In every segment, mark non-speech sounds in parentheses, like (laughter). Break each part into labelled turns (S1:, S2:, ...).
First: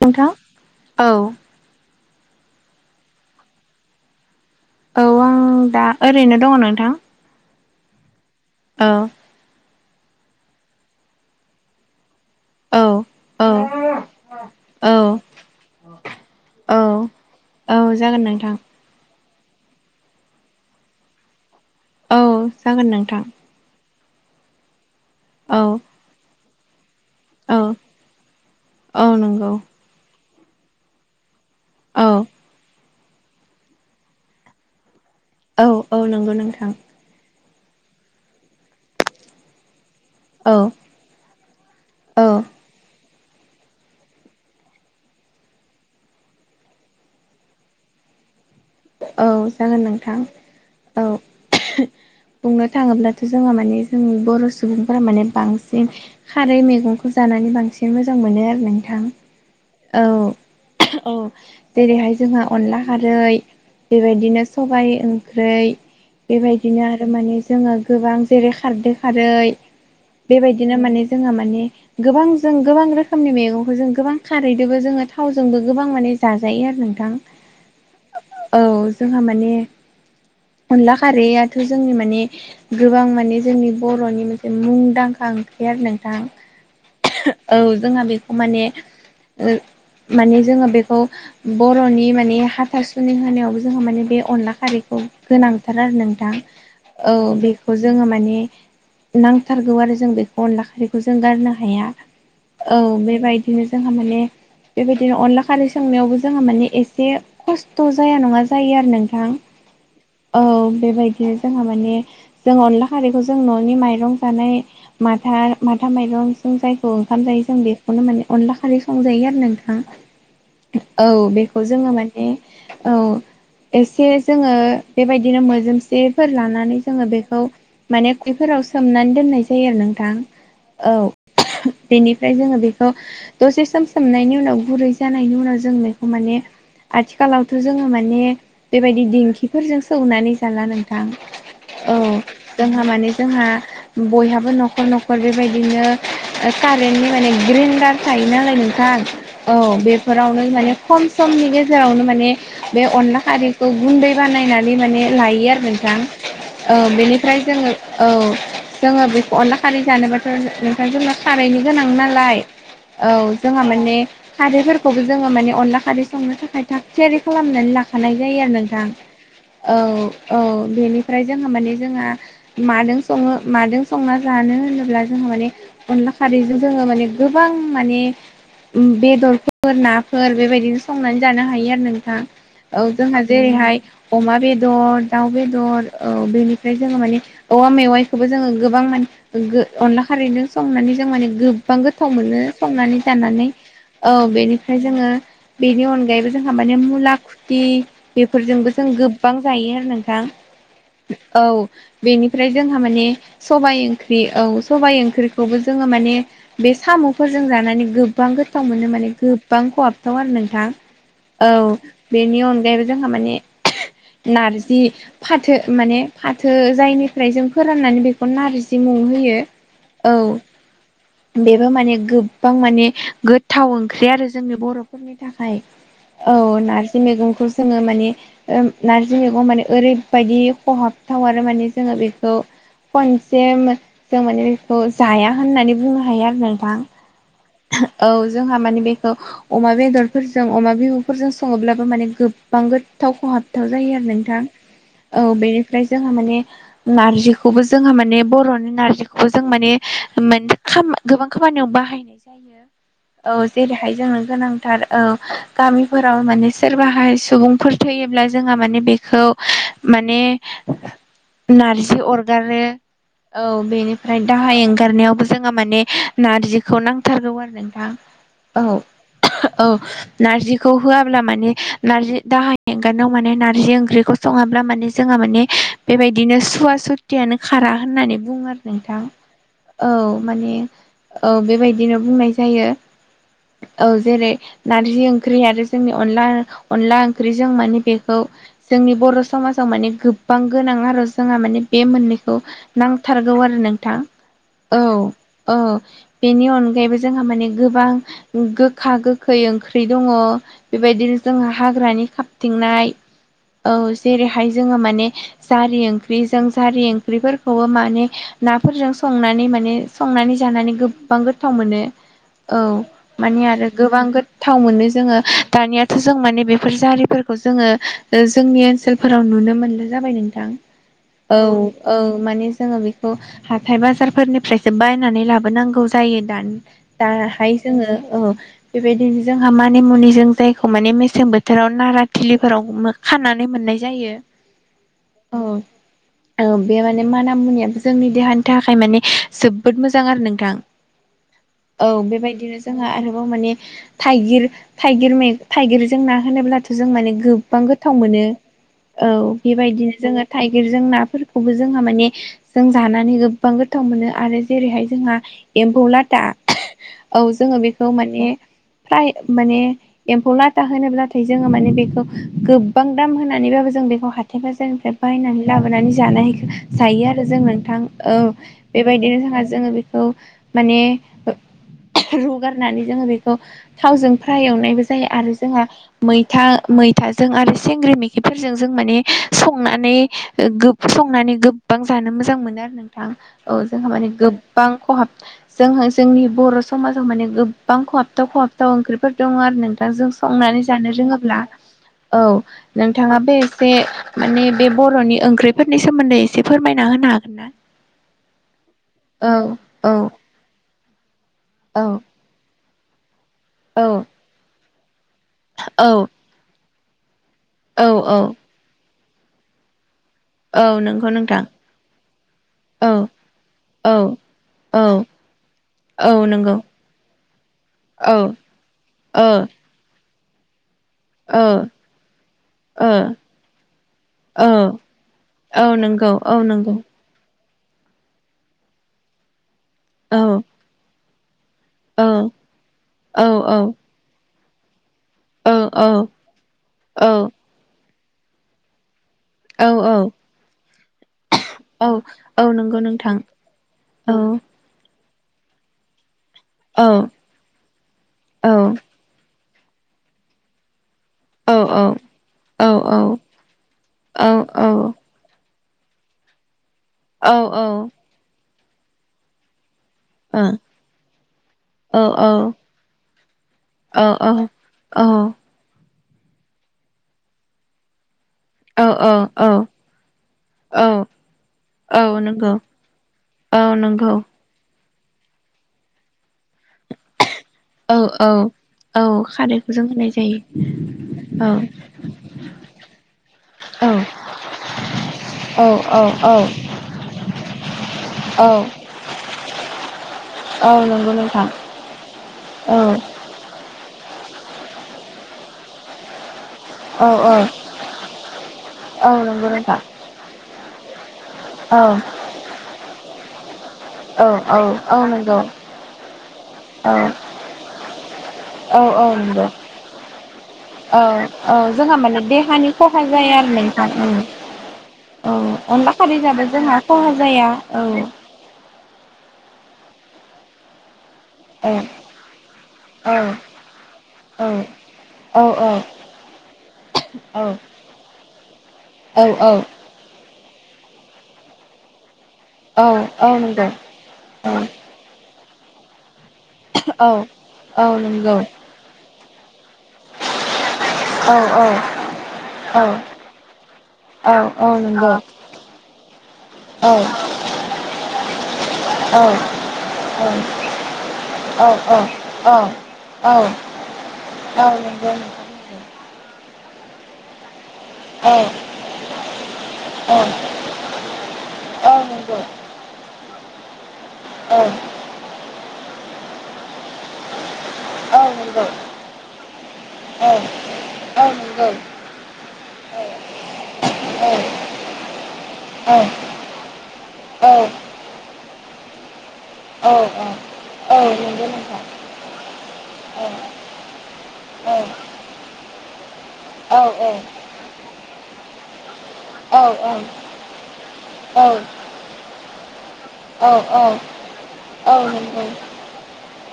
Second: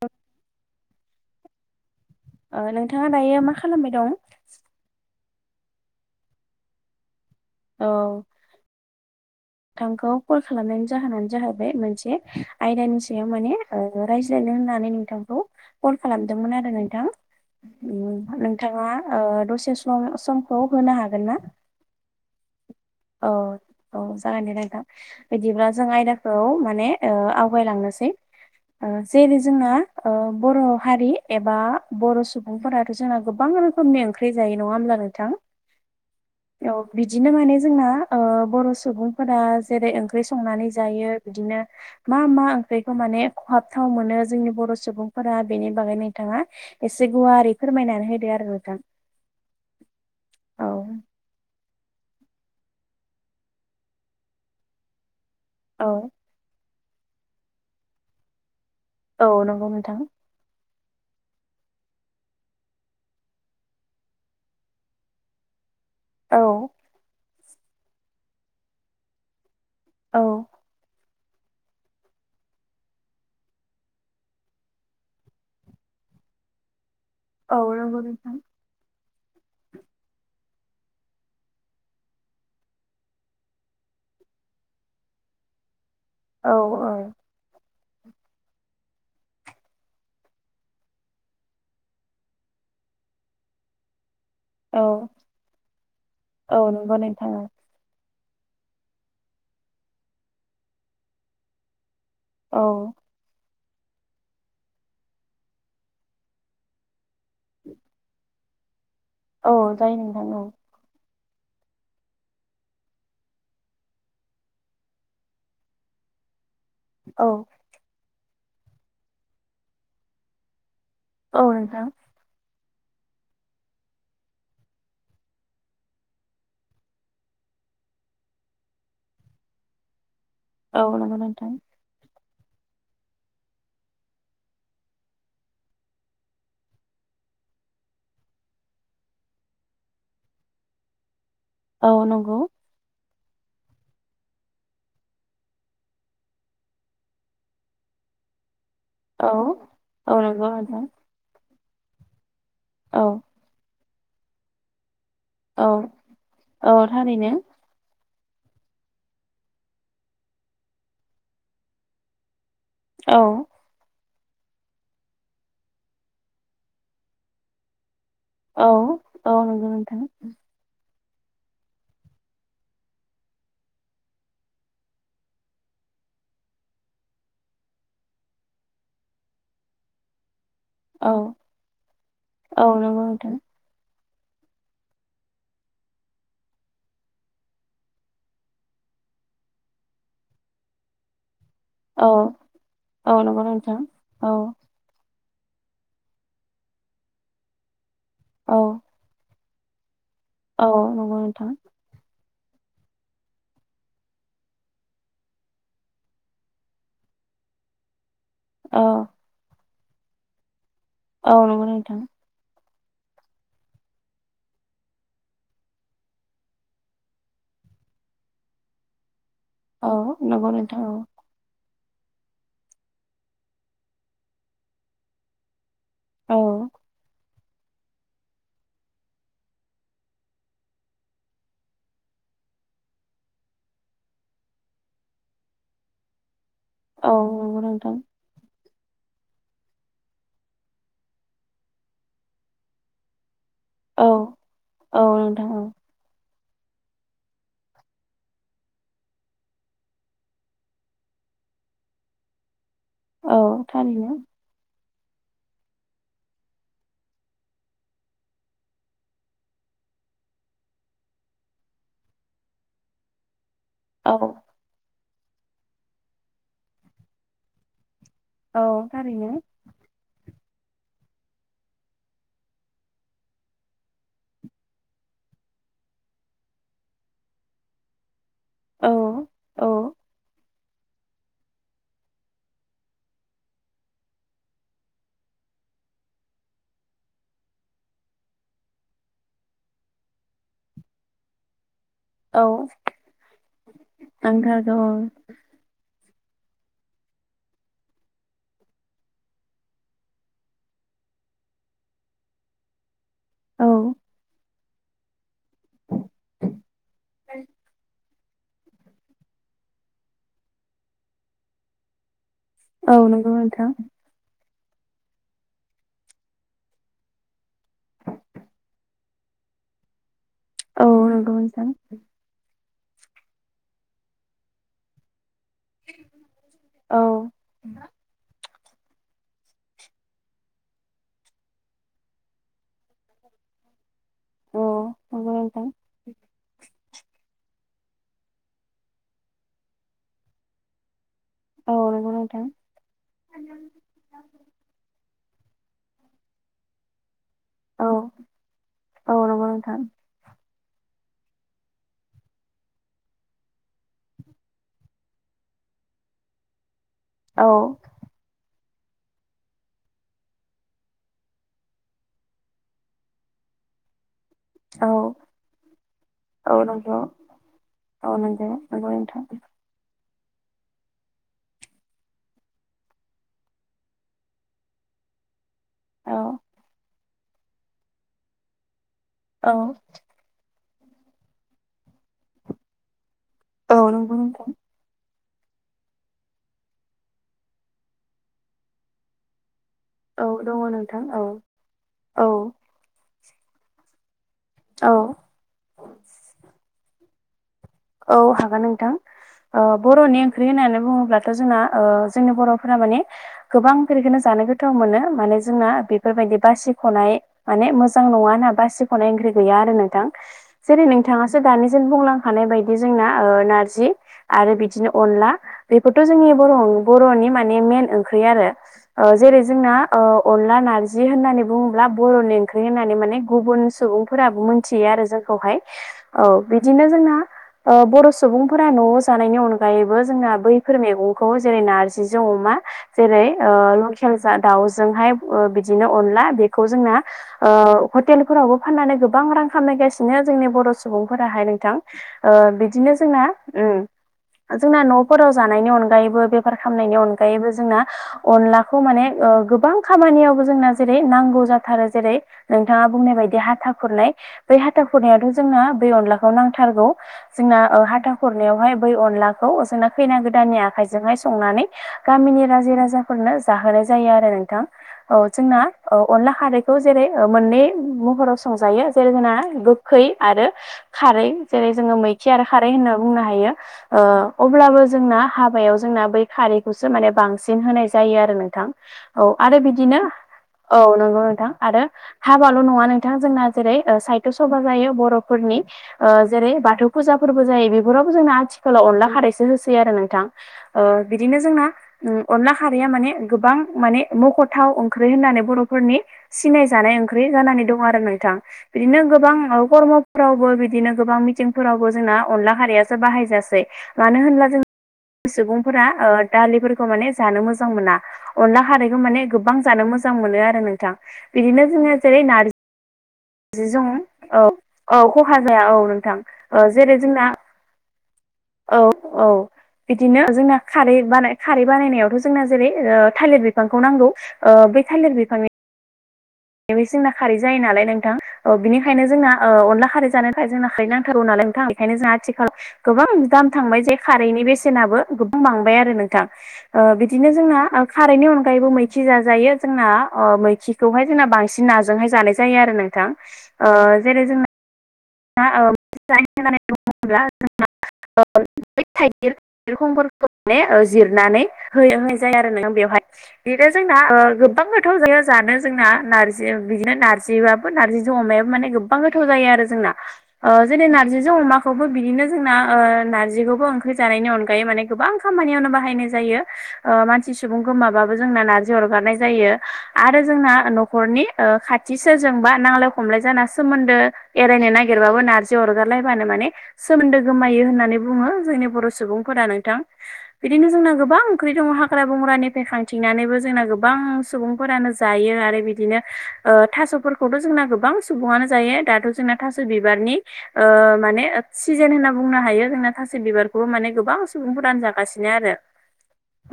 S1: नोंथां औ।
S2: उह नोंथाङा दायो मा खालामबाय दं?
S1: औ आं दा ओरैनो दङ नोंथां।
S2: औ।
S1: औ।
S2: नोंथांखौ कल खालामनायनि जाहोनानो जाहैबाय मोनसे
S1: औ
S2: आयदानि सायाव
S1: औ
S2: माने उह रायज्लायनो होननानै
S1: औ
S2: नोंथांखौ कल खालामदोंमोन आरो
S1: औ
S2: नोंथां।
S1: औ जागोन नोंथां
S2: नोंथाङा उह दसे सम समखौ होनो हागोन ना?
S1: औ जागोन नोंथां।
S2: औ औ जागोन दे नोंथां।
S1: औ
S2: बिदिब्ला जों आयदाखौ माने उह
S1: औ
S2: आवगायलांनोसै उह
S1: औ
S2: जेरै
S1: नंगौ
S2: जोंना उह बर' हारि एबा
S1: औ
S2: बर' सुबुंफोराथ' जोंना गोबां रोखोमनि ओंख्रि जायो नङा होमब्लानो
S1: औ औ नंगौ नोंथां
S2: औ बिदिनो माने जोंना उह बर' सुबुंफोरा जेरै ओंख्रि
S1: औ
S2: संनानै जायो बिदिनो मा
S1: औ
S2: मा ओंख्रिखौ माने खहाबथाव मोनो जोंनि बर' सुबुंफोरा बेनि बागै नोंथाङा एसे गुवारै फोरमायनानै होदो आरो। नोंथां
S1: औ जागोन नोंथां औ। बुंनो थाङोब्लाथ' जोंहा माने जों बर' सुबुंफोरा माने बांसिन खारै मैगंखौ जानानै बांसिन मोजां मोनो आरो नोंथां।
S2: औ नंगौ नोंथां।
S1: औ औ जेरैहाय जोंहा अनला खारै बेबायदिनो सबाय ओंख्रौ बेबायदिनो आरो माने जोङो गोबां जेरै खारदै खारै
S2: औ
S1: बेबायदिनो माने जोहा माने गोबां जों गोबां रोखोमनि मैगंखौ जों गोबां खारैदोबो जोङो थावजोंबो गोबां माने जाजायो आरो नोंथां।
S2: औ नंगौ नोंथां।
S1: औ जोंहा माने अनला खारैयाथ' जोंनि माने गोबां माने जोंनि बर'नि मोनसे मुंदांखा ओंख्रि आरो नोंथां।
S2: औ नंगौ नोंथां औ औ
S1: औ जोंहा बेखौ माने उह माने जोङो बेखौ बर'नि माने हाथासुन नि होनायावबो जोंहा माने बे अन अनला खारैखौ गोनांथार आरो नोंथां।
S2: औ नंगौ नोंथां
S1: औ बेखौ जोङो माने नांथारगौ आरो जों बेखौ अनला खारैखौ जों गारनो हाया। औ बेबायदि। बिदिनो जोंहा माने बेबायदिनो अनला खारै संनायावबो जोंहा माने एसे खस्थ' थ' जाया नङा जायो आर
S2: औ जायो नोंथां औ।
S1: नो जोंहा माने जों अनला खारैखौ जों न'नि माइरं जानाय माथा माथा माइरं जों जायखौ ओंखाम जायो
S2: औ
S1: जों बेखौनो माने अनला खारै संजायो आरो नोंथां। औ बेखौ जोङो माने औ। एसे जोङो बेबायदिनो मोजोमसेफोर लानानै जोङो बेखौ माने खुैरैफोराव आव सोमनानै दोननाय जायो आरो नोंथां।
S2: औ नंगौ नोंथां।
S1: ओमफ्राय जोङो बेखौ दसे सम सोमनायनि उनाव गुरै जानायनि उनाव जों बेखौ माने आथिख खालावथ' जोंहा माने बेबायदि दिंखिफोरजों सौनानै जाला नोंथां। औ जोंहा माने जोंहा बयहाबो न'खर न'खर बेबायदिनो ओ कारेन्टनि माने ग्रेन्डार था यो नालाय नोंथां औ
S2: औ नंगौ
S1: बेफोरावनो दायो
S2: नोंथां
S1: खम समनि गेजेरावनो माने बे
S2: औ
S1: अनला खारैखौ गुन्दै बानायनानै माने लायो आरो
S2: औ
S1: नोंथां।
S2: औ
S1: ओ
S2: थारैनो
S1: बेनिफ्राय जोंङो औ जोंङो बेखौ अनला खारै जानोबाथ नोंथां जोंना खारैनि गोनां नालाय। औ जोंहा माने खारैफोरखौबो जोंङो माने अनला खारै संनो थाखाय। थियारि खालामनानै लाखानाय जायो आरो
S2: औ
S1: नोंथां
S2: नंगौ
S1: औ
S2: नोंथां
S1: औ बेनि। ओमफ्राय जोंइंआ माने जोंहा माजों सङो माजों संना जानो होनोब्ला जोंहा माने अन अनला कारैजं जोङो माने गोबां माने बेदरफोर नाफोर बेबायदि। बिदि
S2: औ
S1: संनानै जानो हायो आरो नोंथां औ
S2: नंगौ
S1: जोंहा
S2: नोंथां
S1: जेरैहाय। अमा बेदर दाउ बेदर औ बेनिफ्राय जोङो माने औवा मेवाइखौबो जोङो गोबां माने ओंहो अनला खारैजं संनानै जों मानेगो ओं
S2: औ
S1: गोथाव मोनो संनानै
S2: औ नंगौ
S1: जानानै
S2: नोंथां
S1: औ बेनिफ्राय जोङो बेनि अनगायैबो। जोंहा माने मुला खुथि
S2: औ
S1: बेफोरजोंबो जों गोबां जायो आरो नोथां।
S2: औ नंगौ
S1: दा
S2: नोंथां
S1: औ बेनि। ओमफ्राय जोंहा माने सबाइ ओंख्रि औ सबबाय ओंख्रिखौबो जों माने। जों जानानै गोबां गोथाव
S2: औ
S1: मोनो माने गोबां खहाबथाव आरो नोंथां। औ
S2: नंगौ नोंथां
S1: बेनि अनगायैबो जोंहा माने। नारजि फाथो माने फाथो जायनिफ्राय जों फोराननानै बेखौ नारजि मोन। संनोहोयो
S2: औ नंगौ नोंथां
S1: औ बेबो माने। गोबां माने गोथाव ओंख्रि आरो जोंनि बर'फोरनि थाखाय। औ नारजि मैगंखौ। जोङो माने नारजि मैगं माने ओरैबायदि खहाबथाव आरो माने जोङो बेखौ। खनसे जों माने बेखौ जाया होननानै बुंनो हायो आरो नों। बां
S2: औ नंगौ नोंथां
S1: औ जोंहा मानि। बेखौ अमा बेदरफोरजों अमा बिबुफोरजों सङोब्लाबो माने गोबां गोथाव खहाब। थाव जायो आरो
S2: औ
S1: नोंथां औ बेनिफ्राय जोंहा माने। नारजिखौबो जोंहा माने बर'नि नारजिखौबो जों माने गोबां खामानि होनो बाहायनाय जायो औ जेरैह जों जोनोमथार औ गामि फोराव माने सोरबाहाय सुबुंफोर थैयोब्ला जोंहा माने बेखौ माने नारजि अरगारो। औ
S2: औ
S1: बेनिफ्राय दाहा एंगारनायावबो जोङो माने नारजिखौ नांथारगौ आरो नोंथां।
S2: औ थारैनो
S1: औ औ नारजि खौ होआब्ला माने नारजि दाहाय एंगाराव माने नाजि ओंख्रिखौ सङाब्ला माने जोंहा माने बेबायदिनो सुवा सुथियानो खारा होननानै। बुं आरो
S2: औ
S1: नोंथां औ माने। औ बेबायदिनो बुंनाय जायो ओ जेरै नारजि ओं। ख्रि आरो जोंनि अनला अनला ओंख्रिजों माने बेखौ जोंनि बर' समाजाव माने गो बां गोनां आरो जोंहा माने बे मोननैखौ
S2: औ
S1: नांथारगौ आरो नोंथां
S2: नांथारगौ
S1: औ ओ। बेनि अनगायैबो जोंहा माने गोबां गोखा गोखै ओंख्रि दंङ बेबायदिनो जोंहा हाग्रानि खाबथिंनाय। औ जेरैहाय जोङो माने। जारि ओंख्रिजों जारि
S2: औ
S1: ओंख्रिफोरखौबो माने। नाफोरजों संनानै माने संनानै जानानै गोबां गोथाव मोनो। औ
S2: नंगौ
S1: माने आरो
S2: नोंथां
S1: गोबां गोथ थाव मोनो जोङो दानियाथ' जों माने बेफोर जारिफोरखौ जोङो जोंनि ओनसोलफोराव नुनो नो मोनो जाबाय नोंथां
S2: औ नंगौ
S1: औ
S2: नोंथां
S1: औ माने जोङो बेखौ हाथाय बाजारफोरनिफ्रायसो बायनानै ला बोनांगौ जायो दान
S2: औ
S1: दाहाय जोङो औ बेबादिनो जोंहा मानि मुनि जों जायखौ माने मेसें बोथोराव नारा थिलिफोराव खानानै मोननाय जायो‌
S2: औ नंगौ नोंथां
S1: अ ओम बे माने माना मुनियाबो जोंनि देहानि थाखाय माने जोबोद मोजां आरो नोंथां। औ
S2: नंगौ नोंथां
S1: बेबायदिनो जोंहा आरोबाव माने थाइगिर थाइगिर मे थाइगिरजों ना होनोब्लाथ' जों माने गो बां
S2: औ
S1: गोथाव मोनो औ
S2: नंगौ नोंथां
S1: बेबायदिनो जोङो थाइ गिरजों नाफोरखौबो जोंहा माने जों जानानै गोबां गोथाव मोनो आरो जेरैहाय जोंहा एम्फौ लाथा औ जोङो बेखौ माने फ्राय माने एम्फौ लाथा होनोब्लाथाय जोङो माने बेखौ गोबां दाम होनानैबाबो जों बेखौ हा थाइ
S2: औ
S1: बाजारनिफ्राय बायनानै लाबोनानै जानाय
S2: औ नंगौ
S1: जायो आरो जों नोंथां औ
S2: नंगौ नंगौ
S1: बेबायदिनो
S2: नोंथां
S1: जोंहा जोङो बेखौ माने रुगारनानै जोङो बेखौ थावजों फ्राय एवनायबो जायो आरो जोंहा
S2: औ
S1: मैथा मै थाजों आरो सिंग्रि मैखिफोरजों जों माने
S2: औ
S1: संनानै गो संनानै गोबां जानो मोजां मोनो आरो नोंथां औ जोंहा माने
S2: नंगौ नोंथां
S1: गोबां खहाब- जोंहा जोंनि बर' समाजाव माने गोबां खहाबथाव खहाबथाव ओंख्रिफोर दङ' आरो नों थां दा जों
S2: औ दङ
S1: संनानै जानो
S2: नोंथां औ
S1: रोङोब्ला औ नोंथाङा बे एसे माने बे
S2: औ
S1: बर'नि ओंख्रिफोरनि सोमोन्दै एसे फोरमायना होनो हागोन ना?
S2: औ हागोन नोंथां
S1: औ
S2: ओ
S1: औ
S2: बर'नि ओंख्रि होननानै बुङोब्लाथ' जोंना ओ
S1: औ
S2: जोंनि बर' फोरा माने गोबां
S1: औ
S2: ख्रिखोनो जानो गोथाव मोनो माने जोंना
S1: औ
S2: बेफोरबायदि बासिख'नाय माने
S1: औ
S2: मोजां
S1: औ
S2: नङा ना बा सिख'नाय ओंख्रि गैया आरो नोंथां।
S1: औ
S2: जेरै
S1: नंगौ
S2: नोंथाङासो
S1: नोंथां
S2: दानिजों बुंलांखानाय बाय दि
S1: औ
S2: जोंना ओ नारजि
S1: औ
S2: आरो
S1: औ
S2: बिदिनो अनला बेफोरथ'
S1: औ
S2: जोंनि बर
S1: नंगौ
S2: बरनि माने मेन
S1: औ
S2: ओंख्रि आरो ओ जेरै जोंना ओ अनला नारजि जि
S1: ओ
S2: होननानै बुङोब्ला बर'नि ओंख्रि होननानै माने गुबुन सुबुंफोराबो
S1: औ
S2: मिथियो आरो जोंखौहाय।
S1: औ नंगौ
S2: औ
S1: नंगौ
S2: बिदिनो जोंना ओ बर' सुबुंफोरा न'आव जानायनि अनगायैबो
S1: औ
S2: जोंना बैफोर मैगंखौ जेरै नारजिजों
S1: औ
S2: अमा जेरै
S1: औ
S2: ओ लखेल जा दाउ जोंहाय
S1: औ
S2: बिदिनो अनला, बेखौ जोंना ओ हटेलफ्रावबो फाननानै गो बां रां
S1: औ
S2: खामायगासिनो जोंनि बर' सुबुंफोराहाय नोंथां।
S1: औ
S2: ओ
S1: औ नंगौ
S2: बिदिनो
S1: नोंथां
S2: जोंना ओम
S1: औ
S2: जोंना न'फोराव जानायनि अनायैबो बेफार
S1: औ
S2: खालामनायनि अनायैबो जोंना
S1: औ
S2: अनलाखौ माने ओ गो बां खामानियावबो जोंना जेरै नांगौ
S1: औ
S2: जाथारो जेरै
S1: औ
S2: नोंथाङा बुंनाय बायदि हाथा खुरनाय
S1: औ
S2: बै
S1: औ
S2: हाथा
S1: ओ
S2: खुरनायाथ' जोंना बै अलाखौ नांथारौ
S1: औ
S2: जोंना ओ हाथा खुरनायावहाय बै अलाखौ जोंना खैना गोदाननि आखाइजोंहाय संनानै गामिनि रायजो राजाफोरनो जाहोनाय जायो आरो नोंथां। औ जोंना औ अनला खारैखौ जेरै मोननै महराव संजायो जेरै जोंना गोखै आरो खारै जेरै जोङो
S1: औ औ
S2: मैखि आरो
S1: नंगौ
S2: खारै होनना बुंनो हायो
S1: औ
S2: ओ
S1: नंगौ
S2: अब्लाबो जोंना हाबायाव जोंना बै खारैखौसो माने बांसिन होनाय
S1: औ
S2: जायो
S1: औ
S2: आरो नोंथां औ आरो
S1: खारैखौ जों
S2: बिदिनो
S1: होनाय जायो
S2: औ नोंगौ नों नोंथां
S1: औ
S2: आरो हाबाल' नङा नोंथां जोंना जेरै
S1: औ
S2: ओ साहित्य सभा जायो
S1: औ
S2: बर'फोरनि
S1: औ औ
S2: जेरै बाथौ फुजाफोरबो जायो बेफोरावबो जोंना
S1: औ
S2: आथिखालाव अनला खारैसो होसै आरो नोंथां।
S1: औ
S2: ओ
S1: नंगौ
S2: बिदिनो
S1: नोंथां
S2: जोंना उम अनला
S1: औ
S2: खारैया माने गोबां माने मख'थाव ओंख्रि होननानै बर'फोरनि सिनाय जानाय
S1: औ
S2: ओंख्रि
S1: औ
S2: जानानै दं आरो नोंथां। बिदिनो
S1: औ
S2: गोबां
S1: नंगौ नोंथां
S2: कर्म'फोरावबो बिदिनो गोबां
S1: औ
S2: मिथिंफोरावबो जोंना अनला खारियासो बाहायजासै मानो
S1: औ
S2: होनब्ला
S1: औ
S2: जों
S1: औ नंगौ
S2: सुबुंफोरा ओ दालिफोरखौ
S1: औ
S2: माने जानो मोजां मोना अनला
S1: औ
S2: खारैखौ
S1: औ
S2: माने
S1: नंगौ
S2: गोबां जानो मोजां मोनो आरो नोंथां।
S1: औ औ
S2: बिदिनो जोङो
S1: जोंहा माने
S2: जेरै
S1: देहानि खहा जाया आरो
S2: नारजि जों
S1: नोंथां उम
S2: औ औ खहा जाया औ
S1: अनला
S2: नोंथां
S1: खारै जाबा
S2: ओ
S1: जोंहा
S2: जेरै
S1: खहा
S2: जोंना
S1: जाया औ
S2: औ औ बिदिनो जोंना खारै बानाय खारै
S1: औ
S2: बानायनायावथ' जोंना जेरै ओ
S1: औ
S2: थालिर बिफांखौ नांगौ
S1: औ
S2: ओ बे थालिर
S1: औ
S2: बिफांनि बे जोंना खारै जायो नालाय नोंथां ओ बिनिखायनो जोंना ओ अनला खारै जान नाथाइ जोंना खारै नांथारौ नालाय नोंथां बेखायनो जोंहा आथि ओ
S1: औ
S2: गोबां
S1: औ
S2: दाम
S1: नंगौ
S2: थांबाय जे खारैनि
S1: औ
S2: बेसेनाबो गोबां बांबाय आरो नों थां ओ
S1: औ
S2: बिदिनो जोंना ओ
S1: औ
S2: खारैनि
S1: नंगौ
S2: अनगायैबो मैखि जाजायो जोंना अ मैखिखोहाय ना
S1: औ औ
S2: बांसिन नाजोंहाय जानाय जायो आरो
S1: औ
S2: नोंथां ओ जेरै
S1: औ
S2: जोंना
S1: औ नंगौ
S2: (unintelligible)
S1: औ औ
S2: बिरखंफोरखौ
S1: औ
S2: माने जिरनानै
S1: औ
S2: हो होन जायो आरो ननो बेवहाय
S1: औ
S2: बिनो जोंना गोबां
S1: औ
S2: (unintelligible) गोथाव
S1: नंगौ
S2: जायो
S1: नोंथां
S2: जानो जोंना। नारजि बिदिनो नारजिबाबो नारजिजों अमायाबो माने गोबां गोथाव जायो आरो जोंना।
S1: औ
S2: ओ जेरै नारजिजों अमाखौबो
S1: औ
S2: बिदिनो
S1: नंगौ
S2: जोंना ओ नारजिखौबो ओंख होजानायनि
S1: औ
S2: अनगायै माने गोबां खामानियावनो बाहायनाय जायो ओ मानसि सु सुबुं गोमाबाबो
S1: औ
S2: जोंना नारजि
S1: नंगौ
S2: अरगारनाय जायो आरो
S1: औ
S2: जोंना नख'रनि
S1: औ
S2: ओ
S1: नंगौ औ
S2: खाथि सोरजों। बा नांलाय-खमलाय जाना सोमोन्दो एरायनो‌ नाग गेरबाबो नारजि अरगारलायबानो माने सोमोन्दो गोमायो होननानै बुङो जोंनि बर' सुबुं। फोदा नोंथां
S1: औ नंगौ औ
S2: बिदिनो जोंना
S1: औ
S2: गोबां
S1: नंगौ औ नंगौ
S2: ओंख्रि दङ हाग्रा बंग्रानिफाय खांथिंनानैबो जोंना गोबां। सुबुंफोरानो जायो आरो बिदिनो। ओ
S1: औ
S2: थास'फोरखौथ' जोंना गोबां सुबुनो जायो दाथ' जोंना था
S1: औ नंगौ
S2: बिबारनि
S1: नोंथां
S2: ओ माने सिजेन होनना बुंनो हायो जोंना थास' बिबारखौबो माने गोबां सुबुं। दान जागासिनो आरो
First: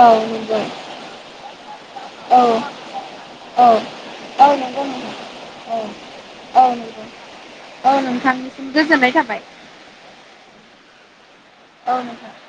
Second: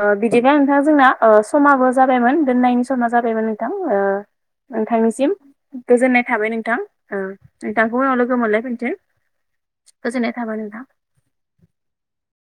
S2: ओ बिदिबा नोंथा जोंना ओ। समाबो जाबायमोन दोननायनि समा जाबायमोन नोंथां ओ। नोंथांनिसिम
S1: औ
S2: गोजोननाय थाबाय
S1: औ
S2: नोंथां
S1: नंगौ
S2: ओ। नोंखौ
S1: औ
S2: उनाव लोगो
S1: नोंथांनिसिम
S2: मोनलायफिनसै
S1: गोजोननाय थाबाय
S2: गोजोननाय थाबाय नोंथां।
S1: औ नोंथां।